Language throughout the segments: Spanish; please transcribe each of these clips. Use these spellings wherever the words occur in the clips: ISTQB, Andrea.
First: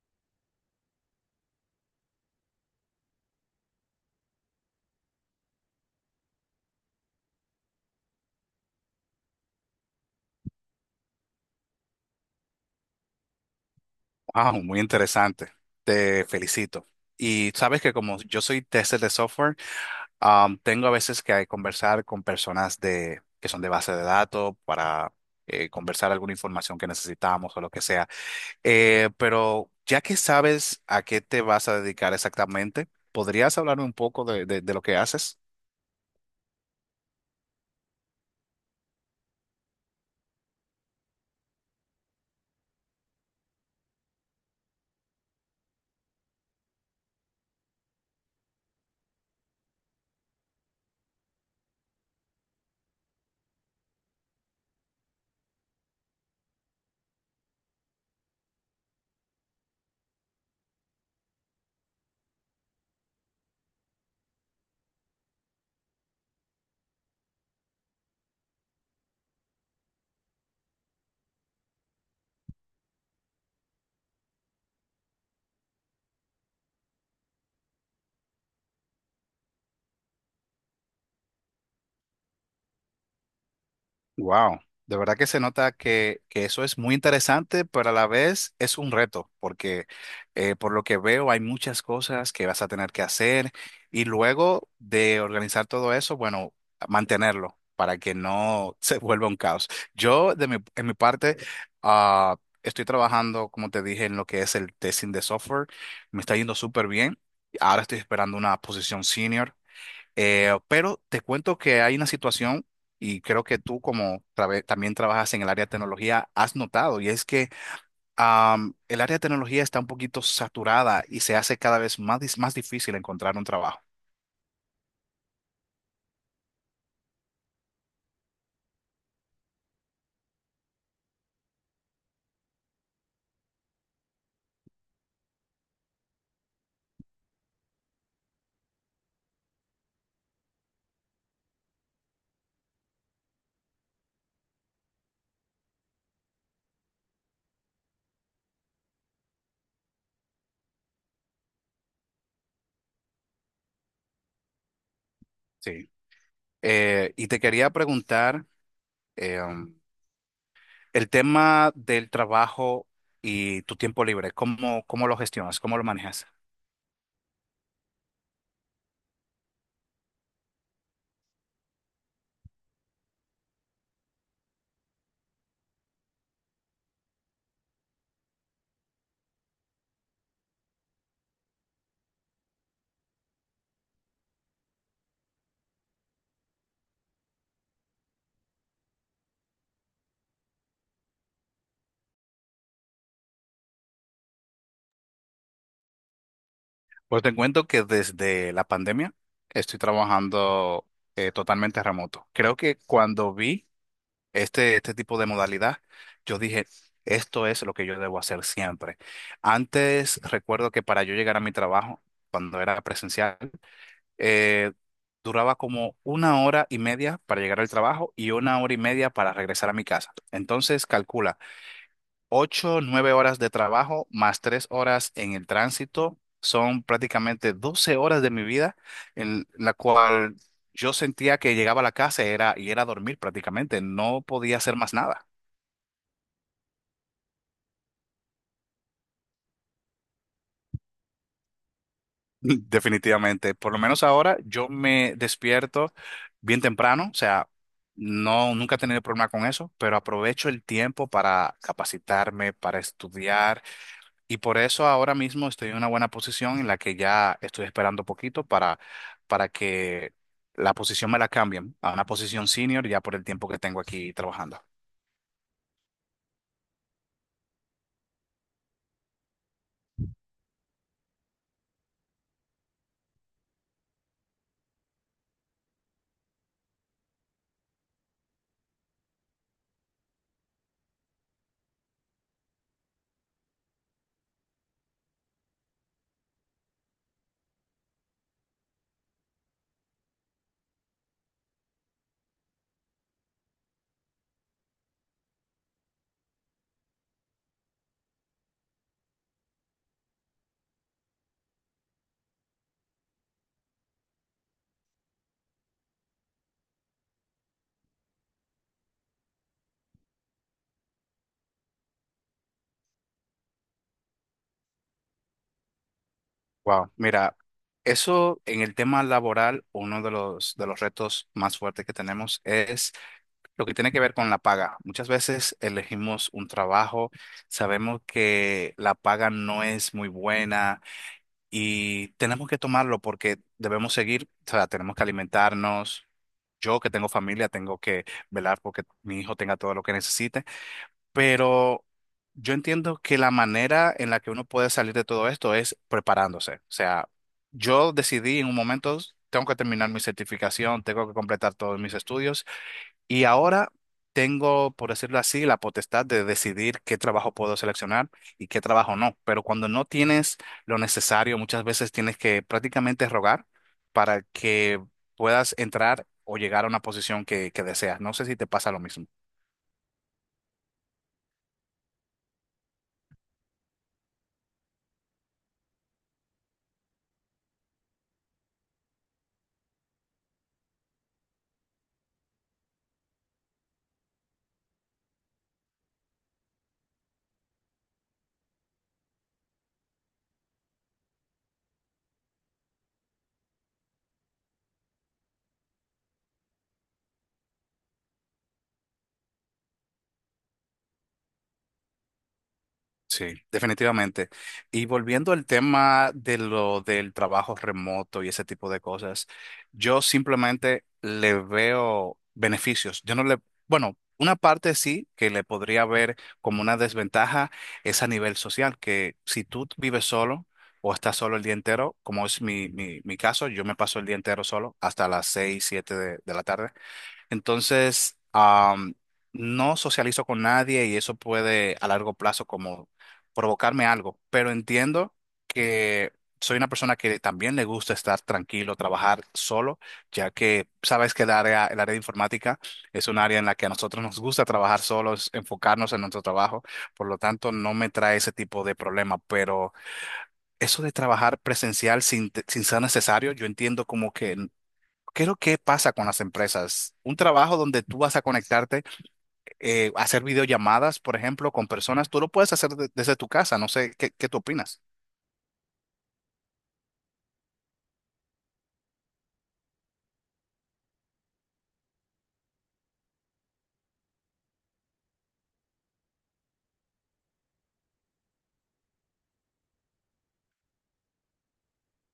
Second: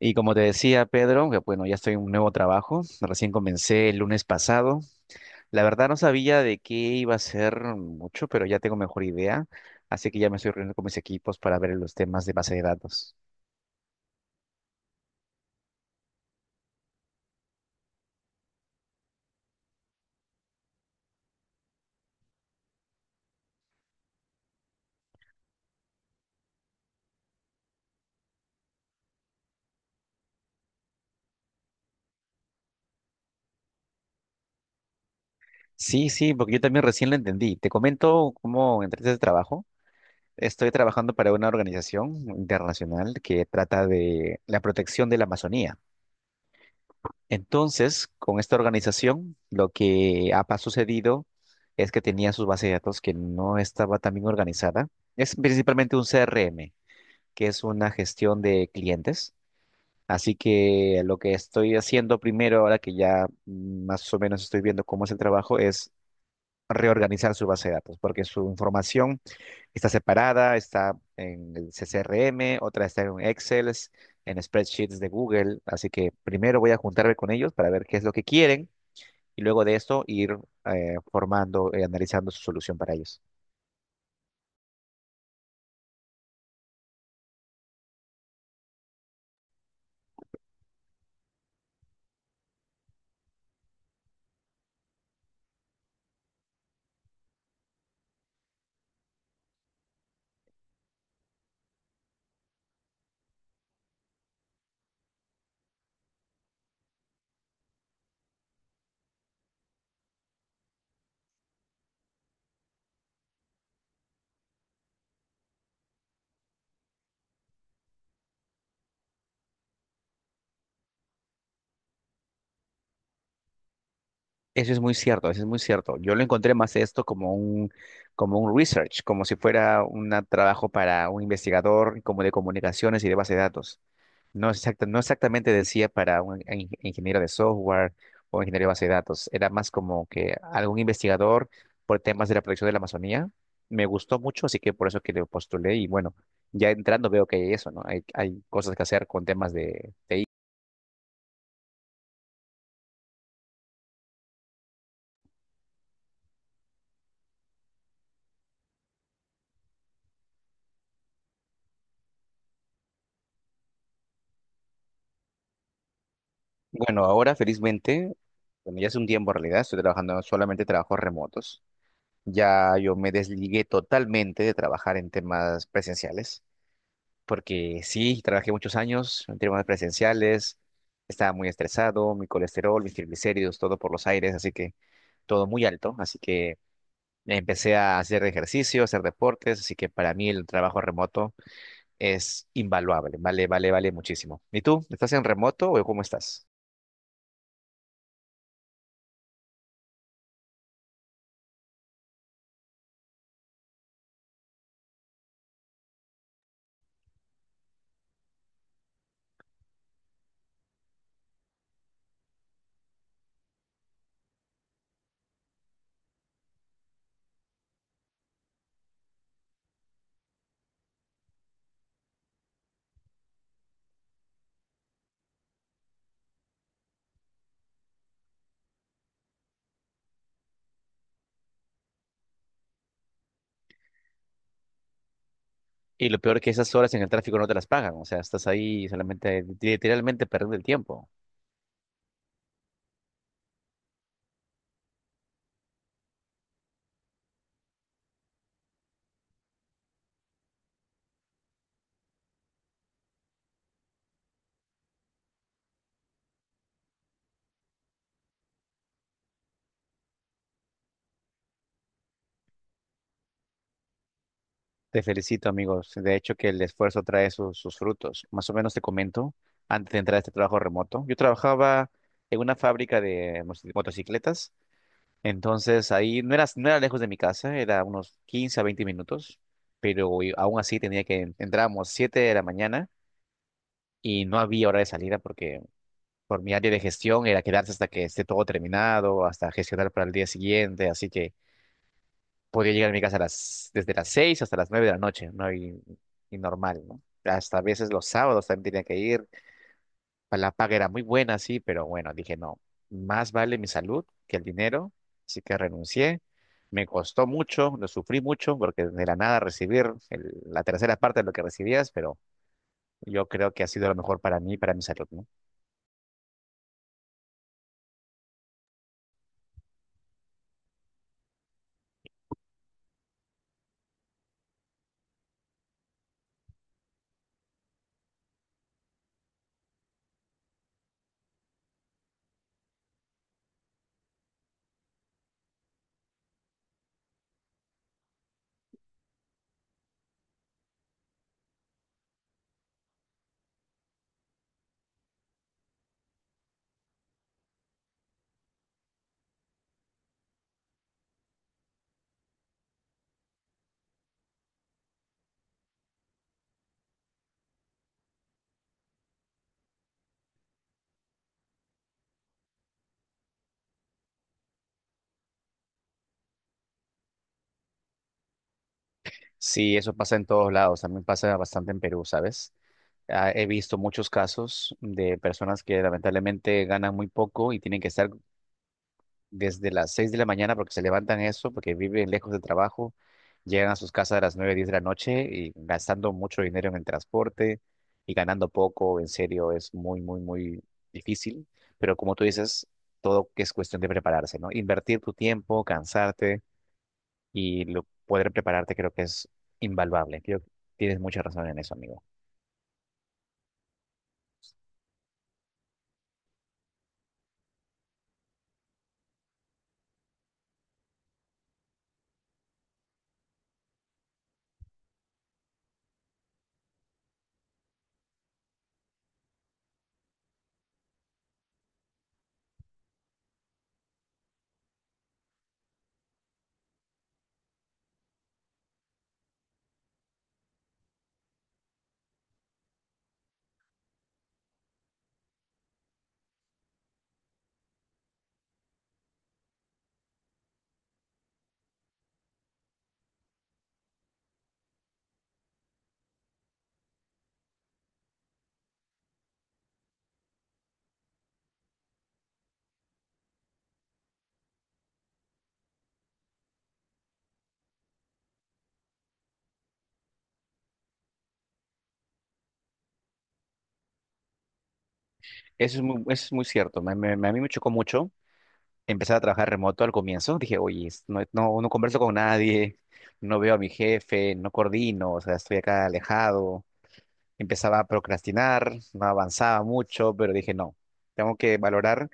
Y como te decía, Pedro, que bueno, ya estoy en un nuevo trabajo, recién comencé el lunes pasado. La verdad no sabía de qué iba a ser mucho, pero ya tengo mejor idea, así que ya me estoy reuniendo con mis equipos para ver los temas de base de datos. Ah, muy interesante. Te felicito. Y sabes que como yo soy tester de software, tengo a veces que conversar con personas que son de base de datos para conversar alguna información que necesitamos o lo que sea. Pero ya que sabes a qué te vas a dedicar exactamente, ¿podrías hablarme un poco de lo que haces? Sí, sí, porque yo también recién lo entendí. Te comento cómo entré a este trabajo. Estoy trabajando para una organización internacional que trata de la protección de la Amazonía. Entonces, con esta organización, lo que sucedido es que tenía sus bases de datos que no estaba tan bien organizada. Es principalmente un CRM, que es una gestión de clientes. Así que lo que estoy haciendo primero, ahora que ya más o menos estoy viendo cómo es el trabajo, es reorganizar su base de datos, porque su información está separada, está en el CRM, otra está en Excel, en spreadsheets de Google. Así que primero voy a juntarme con ellos para ver qué es lo que quieren y luego de esto ir formando y analizando su solución para ellos. Wow, de verdad que se nota que eso es muy interesante, pero a la vez es un reto, porque por lo que veo hay muchas cosas que vas a tener que hacer y luego de organizar todo eso, bueno, mantenerlo para que no se vuelva un caos. Yo, en mi parte, ah, estoy trabajando, como te dije, en lo que es el testing de software, me está yendo súper bien. Ahora estoy esperando una posición senior. Pero te cuento que hay una situación y creo que tú como también trabajas en el área de tecnología has notado y es que el área de tecnología está un poquito saturada y se hace cada vez más difícil encontrar un trabajo. Eso es muy cierto, eso es muy cierto. Yo lo encontré más esto como un research, como si fuera un trabajo para un investigador como de comunicaciones y de base de datos. No, no exactamente decía para un ingeniero de software o ingeniero de base de datos. Era más como que algún investigador por temas de la protección de la Amazonía. Me gustó mucho, así que por eso que lo postulé y bueno, ya entrando veo que hay eso, ¿no? Hay cosas que hacer con temas de Sí. Y te quería preguntar em, el tema del trabajo y tu tiempo libre, cómo lo gestionas? ¿Cómo lo manejas? bueno, ahora felizmente, bueno, ya hace un tiempo en realidad, estoy trabajando solamente trabajos remotos. Ya yo me desligué totalmente de trabajar en temas presenciales, porque sí, trabajé muchos años en temas presenciales, estaba muy estresado, mi colesterol, mis triglicéridos, todo por los aires, así que todo muy alto, así que empecé a hacer ejercicio, a hacer deportes, así que para mí el trabajo remoto es invaluable, vale, vale, vale muchísimo. ¿Y tú? ¿Estás en remoto o cómo estás? Pues te cuento que desde la pandemia estoy trabajando totalmente remoto. Creo que cuando vi este tipo de modalidad, yo dije, esto es lo que yo debo hacer siempre. Antes, recuerdo que para yo llegar a mi trabajo, cuando era presencial, eh, duraba como una hora y media para llegar al trabajo y una hora y media para regresar a mi casa. Entonces, calcula, ocho, nueve horas de trabajo más tres horas en el tránsito. Son prácticamente 12 horas de mi vida en la cual yo sentía que llegaba a la casa y y era dormir prácticamente, no podía hacer más nada. Y lo peor que esas horas en el tráfico no te las pagan, o sea, estás ahí solamente, literalmente perdiendo el tiempo. Definitivamente. Por lo menos ahora yo me despierto bien temprano, o sea, no, nunca he tenido problema con eso, pero aprovecho el tiempo para capacitarme, para estudiar y por eso ahora mismo estoy en una buena posición en la que ya estoy esperando poquito para que la posición me la cambien a una posición senior ya por el tiempo que tengo aquí trabajando. Te felicito, amigos. De hecho, que el esfuerzo trae sus, sus frutos. Más o menos te comento, antes de entrar a este trabajo remoto, yo trabajaba en una fábrica de motocicletas, entonces ahí no era, no era lejos de mi casa, era unos 15 a 20 minutos, pero aún así tenía que, entrábamos 7 de la mañana y no había hora de salida porque por mi área de gestión era quedarse hasta que esté todo terminado, hasta gestionar para el día siguiente, así que podía llegar a mi casa a las, desde las 6 hasta las 9 de la noche, ¿no? Y normal, ¿no? Hasta a veces los sábados también tenía que ir, la paga era muy buena, sí, pero bueno, dije, no, más vale mi salud que el dinero, así que renuncié. Me costó mucho, lo sufrí mucho, porque de la nada recibir la tercera parte de lo que recibías, pero yo creo que ha sido lo mejor para mí, y para mi salud, ¿no? Wow, mira, eso en el tema laboral, uno de los retos más fuertes que tenemos es lo que tiene que ver con la paga. Muchas veces elegimos un trabajo, sabemos que la paga no es muy buena y tenemos que tomarlo porque debemos seguir, o sea, tenemos que alimentarnos. Yo que tengo familia, tengo que velar porque mi hijo tenga todo lo que necesite, pero yo entiendo que la manera en la que uno puede salir de todo esto es preparándose. O sea, yo decidí en un momento, tengo que terminar mi certificación, tengo que completar todos mis estudios. Y ahora tengo, por decirlo así, la potestad de decidir qué trabajo puedo seleccionar y qué trabajo no. Pero cuando no tienes lo necesario, muchas veces tienes que prácticamente rogar para que puedas entrar o llegar a una posición que deseas. No sé si te pasa lo mismo. Sí, eso pasa en todos lados, también pasa bastante en Perú, ¿sabes? Ah, he visto muchos casos de personas que lamentablemente ganan muy poco y tienen que estar desde las 6 de la mañana porque se levantan eso, porque viven lejos del trabajo, llegan a sus casas a las 9, 10 de la noche y gastando mucho dinero en el transporte y ganando poco, en serio, es muy, muy, muy difícil, pero como tú dices, todo es cuestión de prepararse, ¿no? Invertir tu tiempo, cansarte y lo, poder prepararte creo que es invaluable. Creo que tienes mucha razón en eso, amigo. Sí, definitivamente. Y volviendo al tema de lo del trabajo remoto y ese tipo de cosas, yo simplemente le veo beneficios. Yo no le, bueno, una parte sí que le podría ver como una desventaja es a nivel social, que si tú vives solo o estás solo el día entero, como es mi caso, yo me paso el día entero solo hasta las seis, siete de la tarde. Entonces, no socializo con nadie y eso puede a largo plazo como provocarme algo, pero entiendo que soy una persona que también le gusta estar tranquilo, trabajar solo, ya que sabes que el área de informática es un área en la que a nosotros nos gusta trabajar solos, enfocarnos en nuestro trabajo, por lo tanto no me trae ese tipo de problema, pero eso de trabajar presencial sin ser necesario, yo entiendo como que ¿qué es lo que pasa con las empresas? Un trabajo donde tú vas a conectarte, hacer videollamadas, por ejemplo, con personas, tú lo puedes hacer desde tu casa. No sé, qué tú opinas? Eso es muy cierto. A mí me chocó mucho empezar a trabajar remoto al comienzo. Dije, oye, no, no, no converso con nadie, no veo a mi jefe, no coordino, o sea, estoy acá alejado. Empezaba a procrastinar, no avanzaba mucho, pero dije, no, tengo que valorar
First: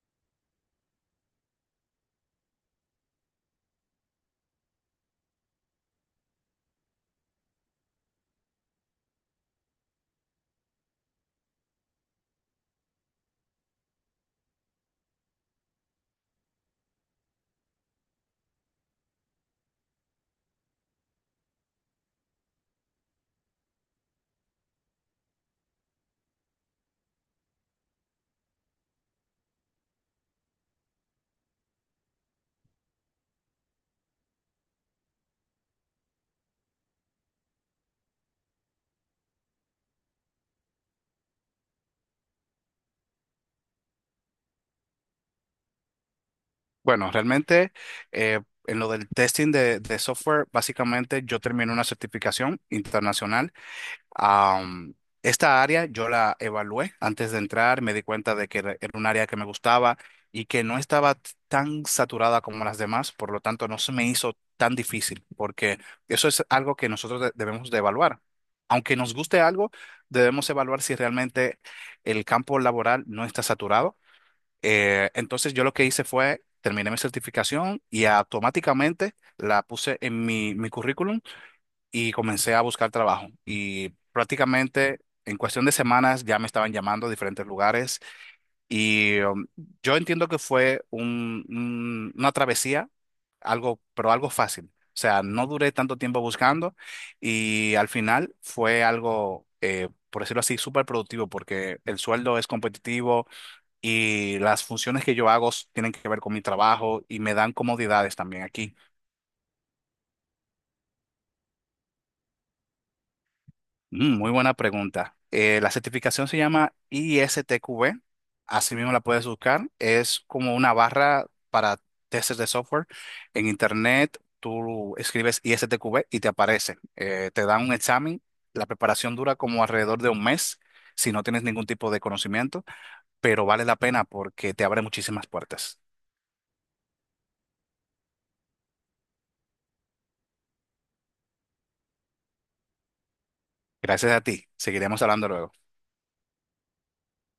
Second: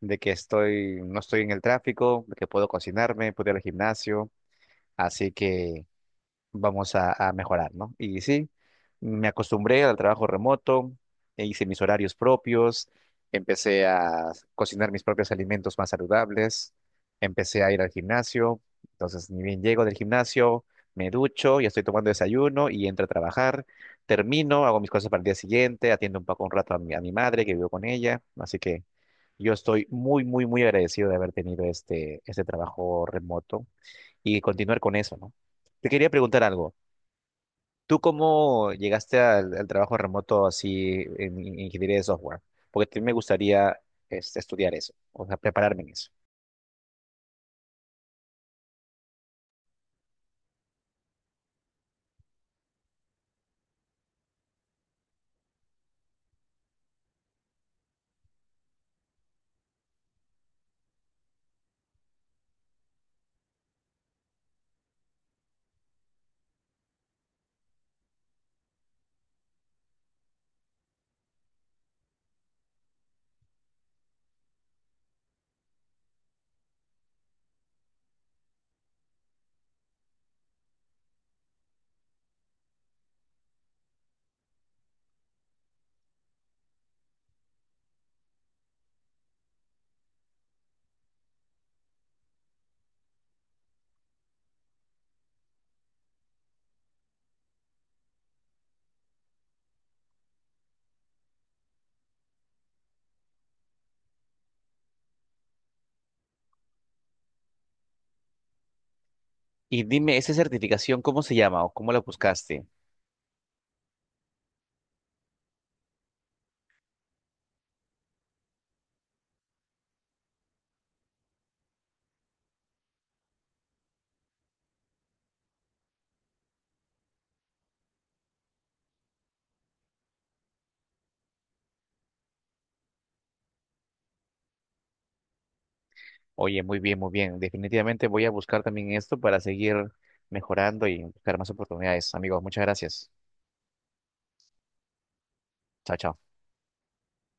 de que estoy, no estoy en el tráfico, de que puedo cocinarme, puedo ir al gimnasio. Así que vamos a mejorar, ¿no? Y sí, me acostumbré al trabajo remoto, e hice mis horarios propios, empecé a cocinar mis propios alimentos más saludables, empecé a ir al gimnasio, entonces ni bien llego del gimnasio, me ducho, ya estoy tomando desayuno y entro a trabajar, termino, hago mis cosas para el día siguiente, atiendo un poco un rato a mi madre que vivo con ella, así que yo estoy muy, muy, muy agradecido de haber tenido este, este trabajo remoto y continuar con eso, ¿no? Te quería preguntar algo. ¿Tú cómo llegaste al, al trabajo remoto así en ingeniería de software? Porque también me gustaría este, estudiar eso, o sea, prepararme en eso. Bueno, realmente eh, en lo del testing de software, básicamente yo terminé una certificación internacional. Am, esta área yo la evalué antes de entrar, me di cuenta de que era un área que me gustaba y que no estaba tan saturada como las demás, por lo tanto no se me hizo tan difícil, porque eso es algo que nosotros debemos de evaluar. Aunque nos guste algo, debemos evaluar si realmente el campo laboral no está saturado. Entonces yo lo que hice fue, terminé mi certificación y automáticamente la puse en mi currículum y comencé a buscar trabajo. Y prácticamente en cuestión de semanas ya me estaban llamando a diferentes lugares y yo entiendo que fue una travesía, algo, pero algo fácil. O sea, no duré tanto tiempo buscando y al final fue algo, por decirlo así, súper productivo porque el sueldo es competitivo y las funciones que yo hago tienen que ver con mi trabajo y me dan comodidades también aquí. Y dime, ¿esa certificación cómo se llama o cómo la buscaste? Muy buena pregunta. La certificación se llama ISTQB, así mismo la puedes buscar. Es como una barra para testers de software. En internet tú escribes ISTQB y te aparece. Te dan un examen. La preparación dura como alrededor de un mes si no tienes ningún tipo de conocimiento, pero vale la pena porque te abre muchísimas puertas. Oye, muy bien, muy bien. Definitivamente voy a buscar también esto para seguir mejorando y buscar más oportunidades. Amigos, muchas gracias. Gracias a ti. Seguiremos hablando luego. Chao, chao.